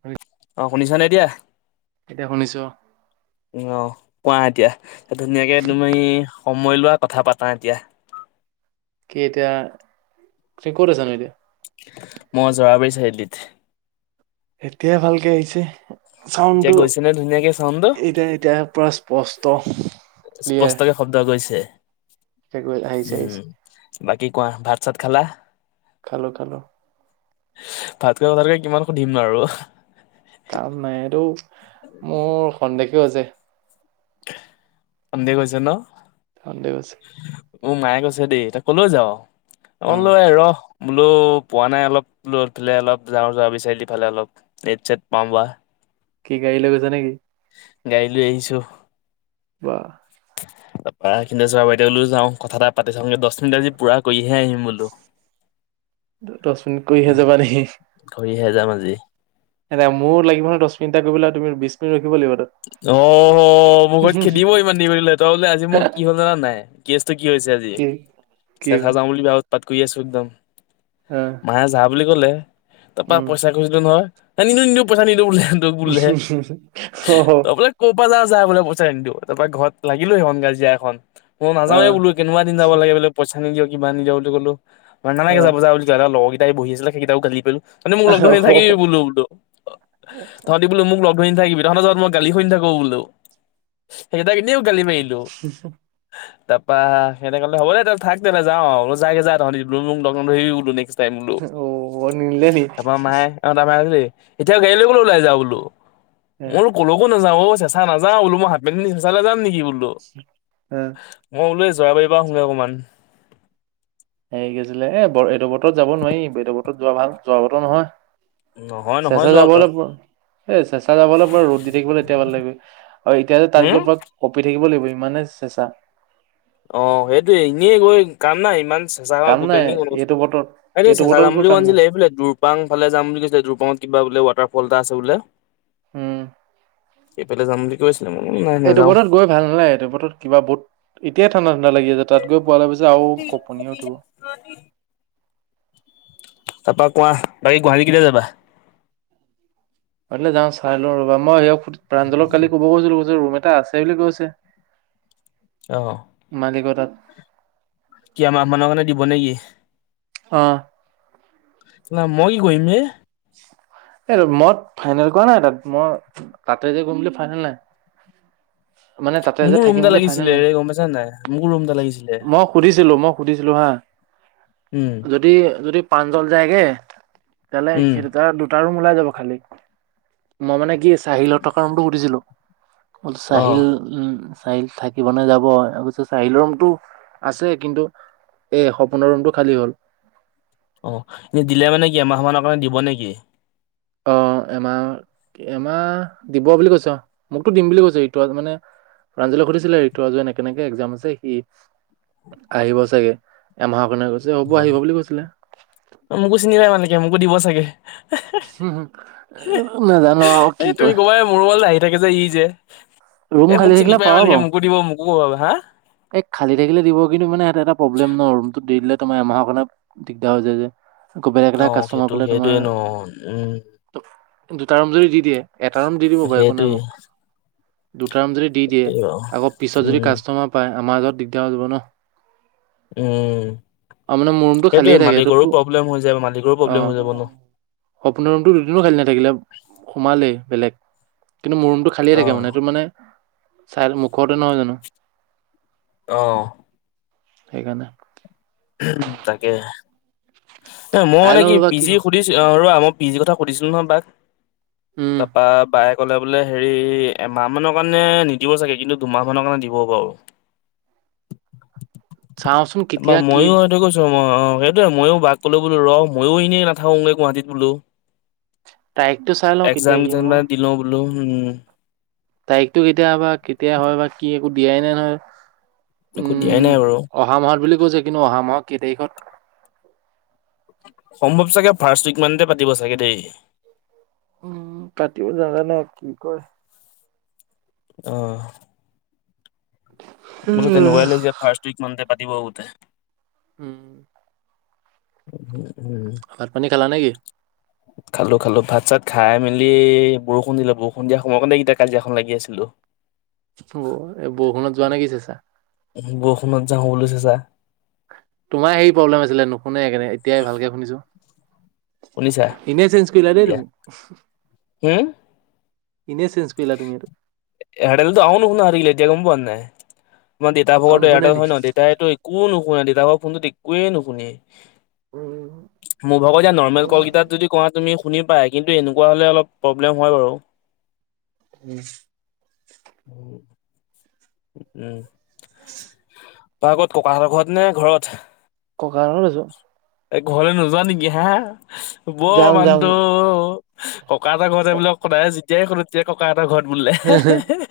হয় অঁ শুনিছা ন এটিয়া এতিয়া শুনিছো আহ কোৱা এতিয়া ধুনীয়াকে একদমি মই লোৱা কথা পাতা এতিয়া কি এতিয়া তুমি ক'ত আছানো এতিয়া মই জৰাবাৰী চাৰিআলত এতিয়াই ভালকে আহিছে এতিয়া চাউডটো গৈছে নে ধুনীয়াকে চাউণ্ডটো এতিয়া এতিয়া পৰস্প পস্ত স্পষ্টকে শব্দ গৈছে আহিছে আহিছে উম বাকী কোৱা ভাত চাত খালা খালো খালো ভাতকুৱ ভাতকৈ কিমান সুধিম আৰু কাম নাই এইটো মোৰ সন্দেহকে হৈছে আন্দে কৈছে ন ধ দে বছে উ মায়ে কৈছে দেই তই কলেও যাও অ উম লৈ ৰ বোলো পোৱা নাই অলপ লালে অলপ যাওঁ চ বিচাৰি দিালে অলপ নেট চেট পাম বা কি গাড়ী লৈ গৈছা নেকি গাড় লৈ আহিছো ৱ তাৰ পৰাৰা সন্ত চোৱা বাইদেউওলও যাওঁ কথা এটা পাতি চাওঁ দহ মিনিট আজি পুৰা কৰিহে আহিম বোলো দহ মিনিট কৰিহে যাবা নেকি কৰিহে যাম আজি এ মোৰ লাগিব নহয় দহ মিনিটটা কৰিবেল তু বি অ মোৰ ঘত খেদিব ইমান দিিবিল তই বোলে আজি মোৰ কি হ'ল জানা নাই কি কেচটো হৈছে আজি কি কি চাজা বুলি ব্য পাত গুৈ আ সুদ্ধদাম অ মায়ে জ বুলি ক'লে তাৰপা উম পইচা কচো নহয় ন নিু নি পইচা নিদ উে উ উম হম তপ ক'ব বজ যা বোলে পইচাই আনি দিওঁ তাৰ পৰা ঘৰত লাগিলো সেইখন গাজিয়া এখন ম নাৱ বোলো কেকুৱািন যাব লে বোলে পইা নি যা কিবা নি যা বুলি কলো মানে নে চাবজজ তাইহি আছিল সেইটাও গালি পো তহঁতি মোক লগ ধি অ থাকিবি বোলো বোলো অ তহঁতি বো মোক লগ গ থাকিবি দেখৰ যত মই গালিুনি থাকো বোলো সেইকেই নি গালিমে ইল তাপা সিঁহতে ক'লে হ'ব দে থাক তেনে যাওঁ‌ আৰু, ম, বোলো যা তহঁতি এনেও মোক লগ নধৰিবি বোলো নেক্স টাইম বোলো অ বৰ নিনিলে নি তাপা মায়ে অ', [unintelligible] এতিয়া গাড়ী লৈ গলোঁ ওলাই যাওঁ বোলো মোৰ কলোকো নাযাওঁ অ', চেঁচা নাযাওঁ‌‌ বোলো হাফ পেন্ট পিন্ধি চেঁচালে যাম নি মই বোলোঁ চৰাইবাৰিৰ আহোগৈ অকণমান। হেৰি কি আছিলে এ, বৰ এইটো বতৰত যাব নোৱাৰি, এইটো বতৰত যোৱা ভাল যোৱা বতৰ নহয়। নহয় নহয় চেঁচা যোৱা তই যাবলৈ এ, চেচাঁ যাবলৈ পুৰা ৰ'দ দি থাকিবলৈ এতিয়া ভাল লাগিব আৰু এতিয়া তাত উম, গৈ পুৰা কঁপি থাকিব লাগিব। ইমানে চেঁচা অ', সেইটোৱে এনিয়ে গৈ কাম নাই ইমান চেঁচা কাম নাই এইটো বতৰত [unintelligible] এইটো চেচাঁ বতৰত যাম গৈ বুলি কোৱা কাম নাই নাছিলে এইফালে দোৰপাং ফালে যাম বুলি কৈছিলে দুৰপাঙত কিবা বোলে ৱাটাৰ ফ'ল এটা আছে বোলে। উম। এইফালে যাম বুলি কৈছিলে মই বোলো নাই এইটো নাযাওঁ। বতৰত গৈ ভাল নালাগে, এইটো বতৰত কিবা বহুত এতিয়া ঠাণ্ডা ঠাণ্ডা লাগি আছে, তাত গৈ পাৱালৈ পিছে আৰু কঁপনি উঠিব। তাৰাপা কোৱা, বাকী গুৱাহাটী কেতিয়া যাবা? অ', যাওঁ, চাই লওঁ ৰবা মই স প্ৰাঞ্জলক কালি ক'ব গৈছিলো যে ৰুম এটা আছে বুলি কৈছে। অ'। মালিকৰ তাত কি আমাৰ মানৰ কাৰণে দিব নেকি? হ'। না মই কি কৰিম এ এই মই ফাইনেল কোৱা নাই তাত, মই তাতে যে গম বুলি ফাইনেল নাই। মানে তাতে যে মোকো ৰুম থাকিম এটা বুলি ফাইনেল লাগিছিলে নাই হে গম পাইছা নাই, মোকো ৰুম এটা লাগিছিলে। মই সুধিছিলো মই সুধিছিলো হা উম যদি, যদি পাঞ্জল যায়গে তহ'লে উম সেই দুটা দুটা ৰু উলাই যাব খালি, মই মানে কি চাহিলৰ থকা ৰুমটো সুধিছিলো। অ চাহিল, উম। চাহিল থাকিব নে যাব অ', চাহিলৰ ৰুমটো আছে কিন্তু এ সপোনৰ ৰুমটো খালী হ'ল। অ', এনে দিলে মানে কি এমাহ মানৰ কাৰণে দিব নেকি? অ', এমাহ, এমাহ দিব বুলি কৈছ মোকটো দিম বুলি কৈছ ৰিতু মানে প্ৰাঞ্জলে সুধিছিলে ৰিতু কেনেকে এক্জাম আছে সি আহিব চাগে এমাহৰ নে কৈছে হ'ব আহিব অ বুলি কৈছিলে। এ মোকো দিব চাগে। উম, নাজানো আৰু কি তুমি কয়। ক'বা মোৰ ৰুমলে আহি এ থাকে যে ই যে। এ ৰুম মোক খালী চিনি থাকিলে পাই পাব মালিকে পাও। [unintelligible] হা? এই খালী থাকিলে দিব। কিন্তু মানে ই এটা প্ৰব্লেম ন ৰুম দি দিলে তোমাৰ এমাহৰ কাৰনে দিগদাৰ হৈ যায় যে। আকৌ বেলেগ অ এটা কাষ্টমাৰ সেইটো পালে তোমাৰ সেইটোৱে ন উম দুটা ৰুম যদি দি দিয়ে। এটা ৰুম দি দিব বাৰু, একো নাই সেইটোৱে মোক। দুটা ৰুম যদি দি দিয়ে, সেইটোৱে বাৰু আকৌ পিছত যদি উম কাষ্টমাৰ আমাৰ মাজত দিগদাৰ হৈ যাব ন। উম অ' মানে মোৰ ৰুমটো সেইটোৱে খালিয়েই থাকে। সেইটোত মালিকৰো প্ৰব্লেম হৈ যায় মালিকৰো অ প্ৰব্লেম হৈ যাব ন সপোনৰ ৰুমটো দুদিনো খালি নাথাকিলে সোমালেই। বেলেগ। কিন্তু মোৰ ৰুমটো খালিয়ে অ থাকে। মানে এইটো মানে চাইট, মুখতে নহয় জানো। অ'। সেইকাৰণে। তাকে। এ' মই চাই মানে লওঁ কি ৰ'বা বিজি সুধিচি। অ' ৰবা মই পিজি কথা সুধিছিলোঁ নহয় বাক। উম তাপা বায়ে ক'লে বোলে হেৰি এমাহ মানৰ কাৰণে নিদিব চাগে, কিন্তু দুমাহ মানৰ কাৰণে দিব বাৰু। চাওঁচোন কেতিয়া কি অ'অ সেইটোৱেই, মইয়ো বাক ক'লো, বোলো ৰহ মইও এনেই নাথাকোগৈ, গুৱাহাটীত বোলো। তাৰিখটো চাই লওঁ একযাম কেতিয়া যেনিবা দিলো বোলো। উম। তাৰিখতটো কেতিয়া বা, কেতিয়া হয় বা কি একো। দিয়াই নাই নহয়। একো দিয়াই নাই উম বাৰু অহা মাহত বুলি কৈছে, কিন্তু অহা মাহত কেই তাৰিখত সম্ভৱ চাগে, ফাৰ্ষ্ট উইকমানতে পাতিব চাগে দেই। উ তাতেও জানা নাই কি কয়। অহ মোৰটো তেনেকুৱাই উম লাগিছে ফাৰ্ষ্ট উইক মানতে। পাতিব বহুতে উম'। [inaudible] ভাত পানী খালা নে কি? খালো খালো ভাত চাত খাই মেলি বৰষুণ দিলে, বৰষুণ দিয়া সময় কাৰণে এতিয়া কাজিয়াখন লাগি আছিলো। অ' এই বৰষুণত যোৱা নে কি চাইছা। য'ত যাও বুলিছে যাই তোমাৰ হে প্ৰব্লেম আছিলে নুশুনে সেই কাৰনে এতিয়াই ভালকে শুনিছো। শুনিছা ইনেই চেঞ্চ কৰিলা নেকি এতিয়া তুমি? ইনে আছিলো। এয়াৰতেলতো আৰু নুশুনা হৈ থাকিলে এতিয়া গম পোৱা নাই। আমাৰ দেউতা আৰু ভাগতো নুশুনে এয়াৰটেল নি হয় ন, দেতাইটো একো নুশুনে তাৰপৰা ফোনটোত একোৱে নুশুনি উম মোৰ ভাগত এয়া নৰ্মেল কল কিতাত যদি কোৱা তুমি শুনি পায় কিন্তু এনেকুৱা হ'লে অলপ প্ৰব্লেম হয় বাৰু উম। উম। [inaudible] তই আগত ককাহ ঘৰত নে ঘৰত? ককা হঁতৰ তাত আছো। এই ঘৰলৈ নোযোৱা নেকি হে হা। বৰ যাম মানটো যাম ককা-আইতা ঘৰতে এইবিলাক সদাই যেতিয়াই সোধো যে ককা এটা ঘৰত বুলে হে-হে।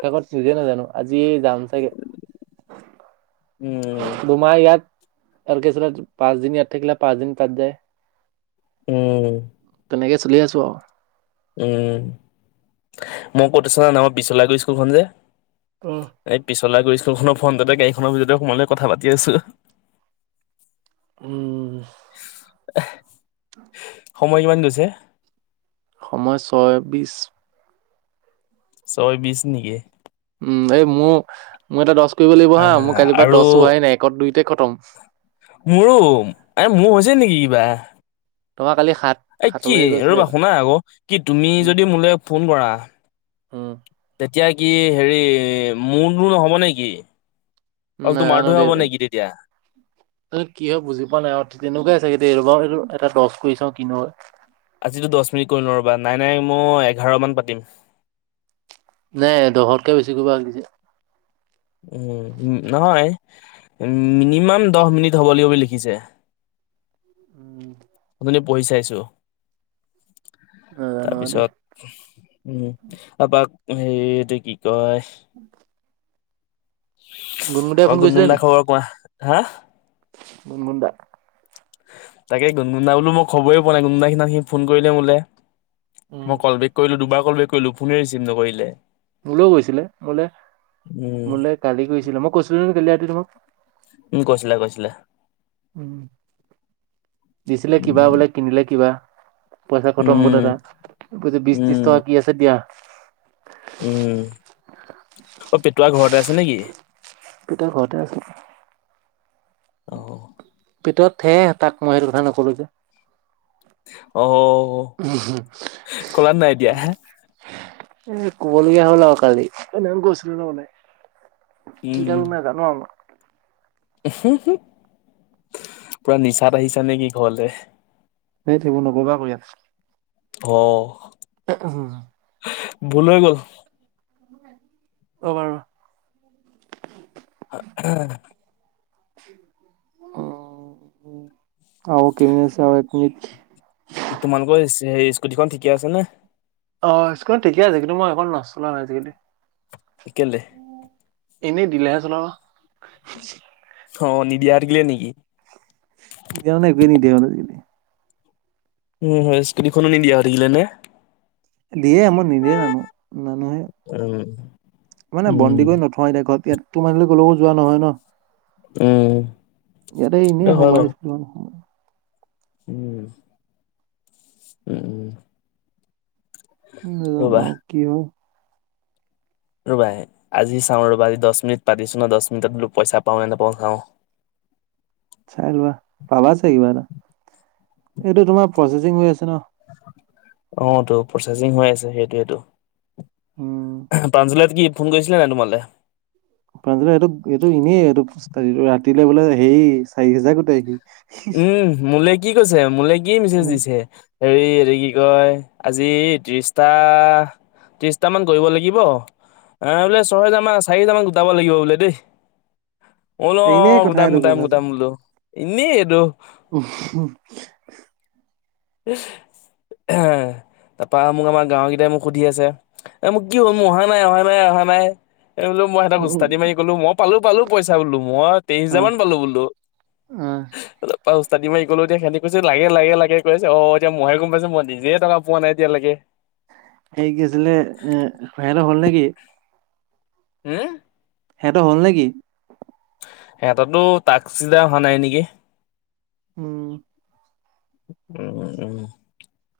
কাকত নিজে নাজানো আজি যাম চাগে। উম। আৰু কি আছিল পাঁচ দিন ইয়াত থাকিলে পাঁচ দিন তাত যায়। উম। তেনেকৈ চলি আছো আৰু উম' মোৰ প্ৰতিষ্ঠানৰ নামত বিশলাগুৰি স্কুলখন যে এই পিছলা কৰিছে স্কুলখনৰ ফ্ৰন্টততে গাড়ীখনৰ ভিততে সোমাই লৈ কথা পাতি আছো। উম। [inaudible] সময় কিমান গৈছে? সময় ছয় বিছ। ছয় বিছ নেকি? উম, এই মোৰ, মোৰ এটা দছ কৰিব লাগিব হা, মোৰ আহ কালি পৰা আৰু দজ হোৱাই নাই একত দুইতে খ টম মোৰো এ মোৰ হৈছে নেকি কিবা? তোমাৰ কালি সা এই কি ৰ'বা শুনা আকৌ, কি তুমি উম যদি মোলৈ ফোন কৰা উম তে এতিয়া কি হেৰি মোৰনো নহ'ব নেকি? অল নাজানো তোমাৰটোহে দে হ'ব নেকি তেতিয়া কি হয়, বুজি পোৱা নাই আৰু তেনেকুৱাই চাগে দেই ৰ'বা এটা দছ কৰি চাওঁ কিনো হয় আজিতো দচ মিনিট কৰি লওঁ ৰ'বা। নাই, নাই মই এঘাৰ মান পাতিম। নাই দহতকে বেছি কৰিব হাগ দিছে। উম, নহয় মিনিমাম দহ মিনিট হ'ব লাগিব বুলি লিখিছে। [unintelligible] অথনি পঢ়ি চাইছো। নাজানো আৰু দেই তাৰপিছত উম, তাপা হেৰি এইটো কি কয় [unintelligible] গুণগুণদাই ফোন [unintelligible] দাৰ খবৰ কোৱা? হা গুনগুন দা তাকে গুনগুন দা বোলো মই খবৰেই পোৱা নাই গুনগুন দাই সি, ফোন কৰিলে মোলে। উম মই কল বেক কৰিলোঁ দুবাৰ কল বেক কৰিলোঁ ফোনে ৰিচিভ নকৰিলে। মোলেয়ো কৰিছিলে মোলে, উম মোলে কালি কৰিছিলে মই কৈছিলোঁ কালি ৰাতি তোমাক? উম, কৈছিলা, কৈছিলা। উম, দিছিলে কিবা উম বোলে, কিনিলে কিবা। পইচা খতম বোলে উম তাৰ। বিশ, ত্ৰিশ উম টকা কি আছে দিয়া। [inaudible] উম অ', পেটুৱা ঘৰতে আছে নেকি? পেতুৱা ঘৰতে আছে। অহ। পিতৰত থে তাক মই সেইটো কথা নক'লো যে। অ'। অ', কলাত নাই এতিয়া এ ক'বলগীয়া হ'ল আৰু কালি এ গৈছিলো ন' মানে। কি [unintelligible] নেজান' উহ, উহ, পুৰা নিচাত আহিছা নেকি ঘৰলে? এই সেইবোৰ নক'বা আকৌ ইয়াত। অ'। [inaudible] ভুল হৈ গ'ল। ৰ'বা ৰ'বা। [inaudible] অ', আৰু কেমিনিট আছে, আৰু একমিনিট। তোমালোকৰ এ চে স্কুটিখন ঠিকে আছে নে? অ', স্কুটিখন ঠিকে আছে কিন্তু মই সেইখন নাচলাওঁ এ আজিকালি। কেলে? এনেই দিলেহে চলাবা। অ', নিদিয়া হৈ থাকিলে নেকি? দিয়া নাই বিনি, দিয়া নাই বিনি। উম, হয় স্কুটিখনো নিদিয়া হৈ থাকিলে নে? দিয়ে, মই নিদিয়ে জানো। উম। মানে উম বন্দী কৰি নোথয় এতিয়া ঘৰত ইয়াত তোমাকলৈ ক'লেকো যোৱা নহয় ন'? উম। ইয়াতে এইটো এনেই হয় বাৰু সোমাইছো [unintelligible] উম। উম। ৰবা নেজানো কিয়? ৰ'বা আজি চাওঁ ৰ'বা আজি দছ মিনিট পাতিছো ন'? দছ মিনিট বোলো পইচা পাওঁ নে নাপাওঁ চাওঁ। চাই লোৱা, পাবা চাগে কিবা এটা, এইটো তোমাৰ প্ৰচেচিং হৈ আছে ন'? অ', টো প্ৰচেচিং হৈ আছে সেইটোয়েইটো। উম পাঞ্জল ইয়াত কি ফোন কৰিছিলে নাই তোমালে? প্ৰাঞ্জলে এইটো, এইটো এনেই এইটো ফুষ্টদিটো ৰাতিলে বোলে হেৰি চাৰি হোজাৰ গোটাই সি উম মোলে কি কৈছে মোলে কি মিছেজ দিছে হেৰি এইটো কি কয়, আজি ত্ৰিছটা, ত্ৰিছটামান কৰিব লাগিব আ, বোলে চহেজাৰ মান আচ চাৰি হাজাৰমান গোটাব লাগিব বোলে দেই মই বোলো এনেই অ', কথা গুটাম, এইটো গুটাম, গুটাম বোলো। ইনেই এইটো উ' হো হে তাপা মোক আমাৰ গাঁৱৰ গিতাই মোক সুধি আছে, এ মোৰ কি হ'ল? মোৰ অহা নাই, অহা নাই, অহা নাই এই বোলো মই সিহঁতক ওস্তাদ মাৰি ক'লো মই পালো পালো পইচা বোলো মই তেইছ অ হাজাৰ মান পালো বোলো অ তা মই গলো এতিয়া সিহঁটি কৈছে লাগে লাগে লাগে কৈছে অ এতিয়া মইে গম পাইছে মই নিজে টকা পোৱা নাই এতিয়ালৈকে এই গ আছিলে ইহতৰ হ'ল নেকি হম সিহঁতৰ হ'ল নেকি সিহঁতো তো তাক চিধা অহা নাই নেকি উম উম উম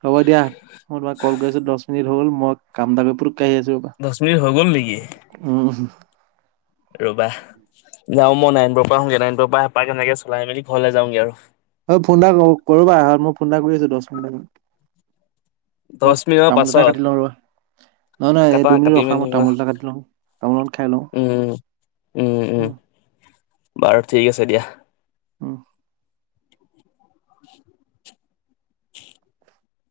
হ'ব দিয়া মই তোমাক কল কৰিছো দহ মিনিট হল মই কামদাব পুৰ কাই আছো ৰ দহ মিনিট হৈ গ'ল নেকি বা উম ৰবা যাও মই নাইনপৰ পৰা হওঁগে নাইনবৰ পৰা এঁপাহ কেনেকে চলাই মেলি ঘৰলৈ যাওঁগে আৰু হয় ফোন এটা কৰ কৰবাঁত মই ফোন এটা কৰি আছো দহ মিনিট ম দহ মই মিনিটৰ তামোল এটা পাছত কাটি লওঁ আৰু নহয় নহয় এই কাটা দুই মিনিট কাটি ৰখা মেলি মই তামোল এটা কাটি লওঁ তামোল এ খাই লওঁ উম উম উম বাৰু ঠিক আছে দিয়া আহ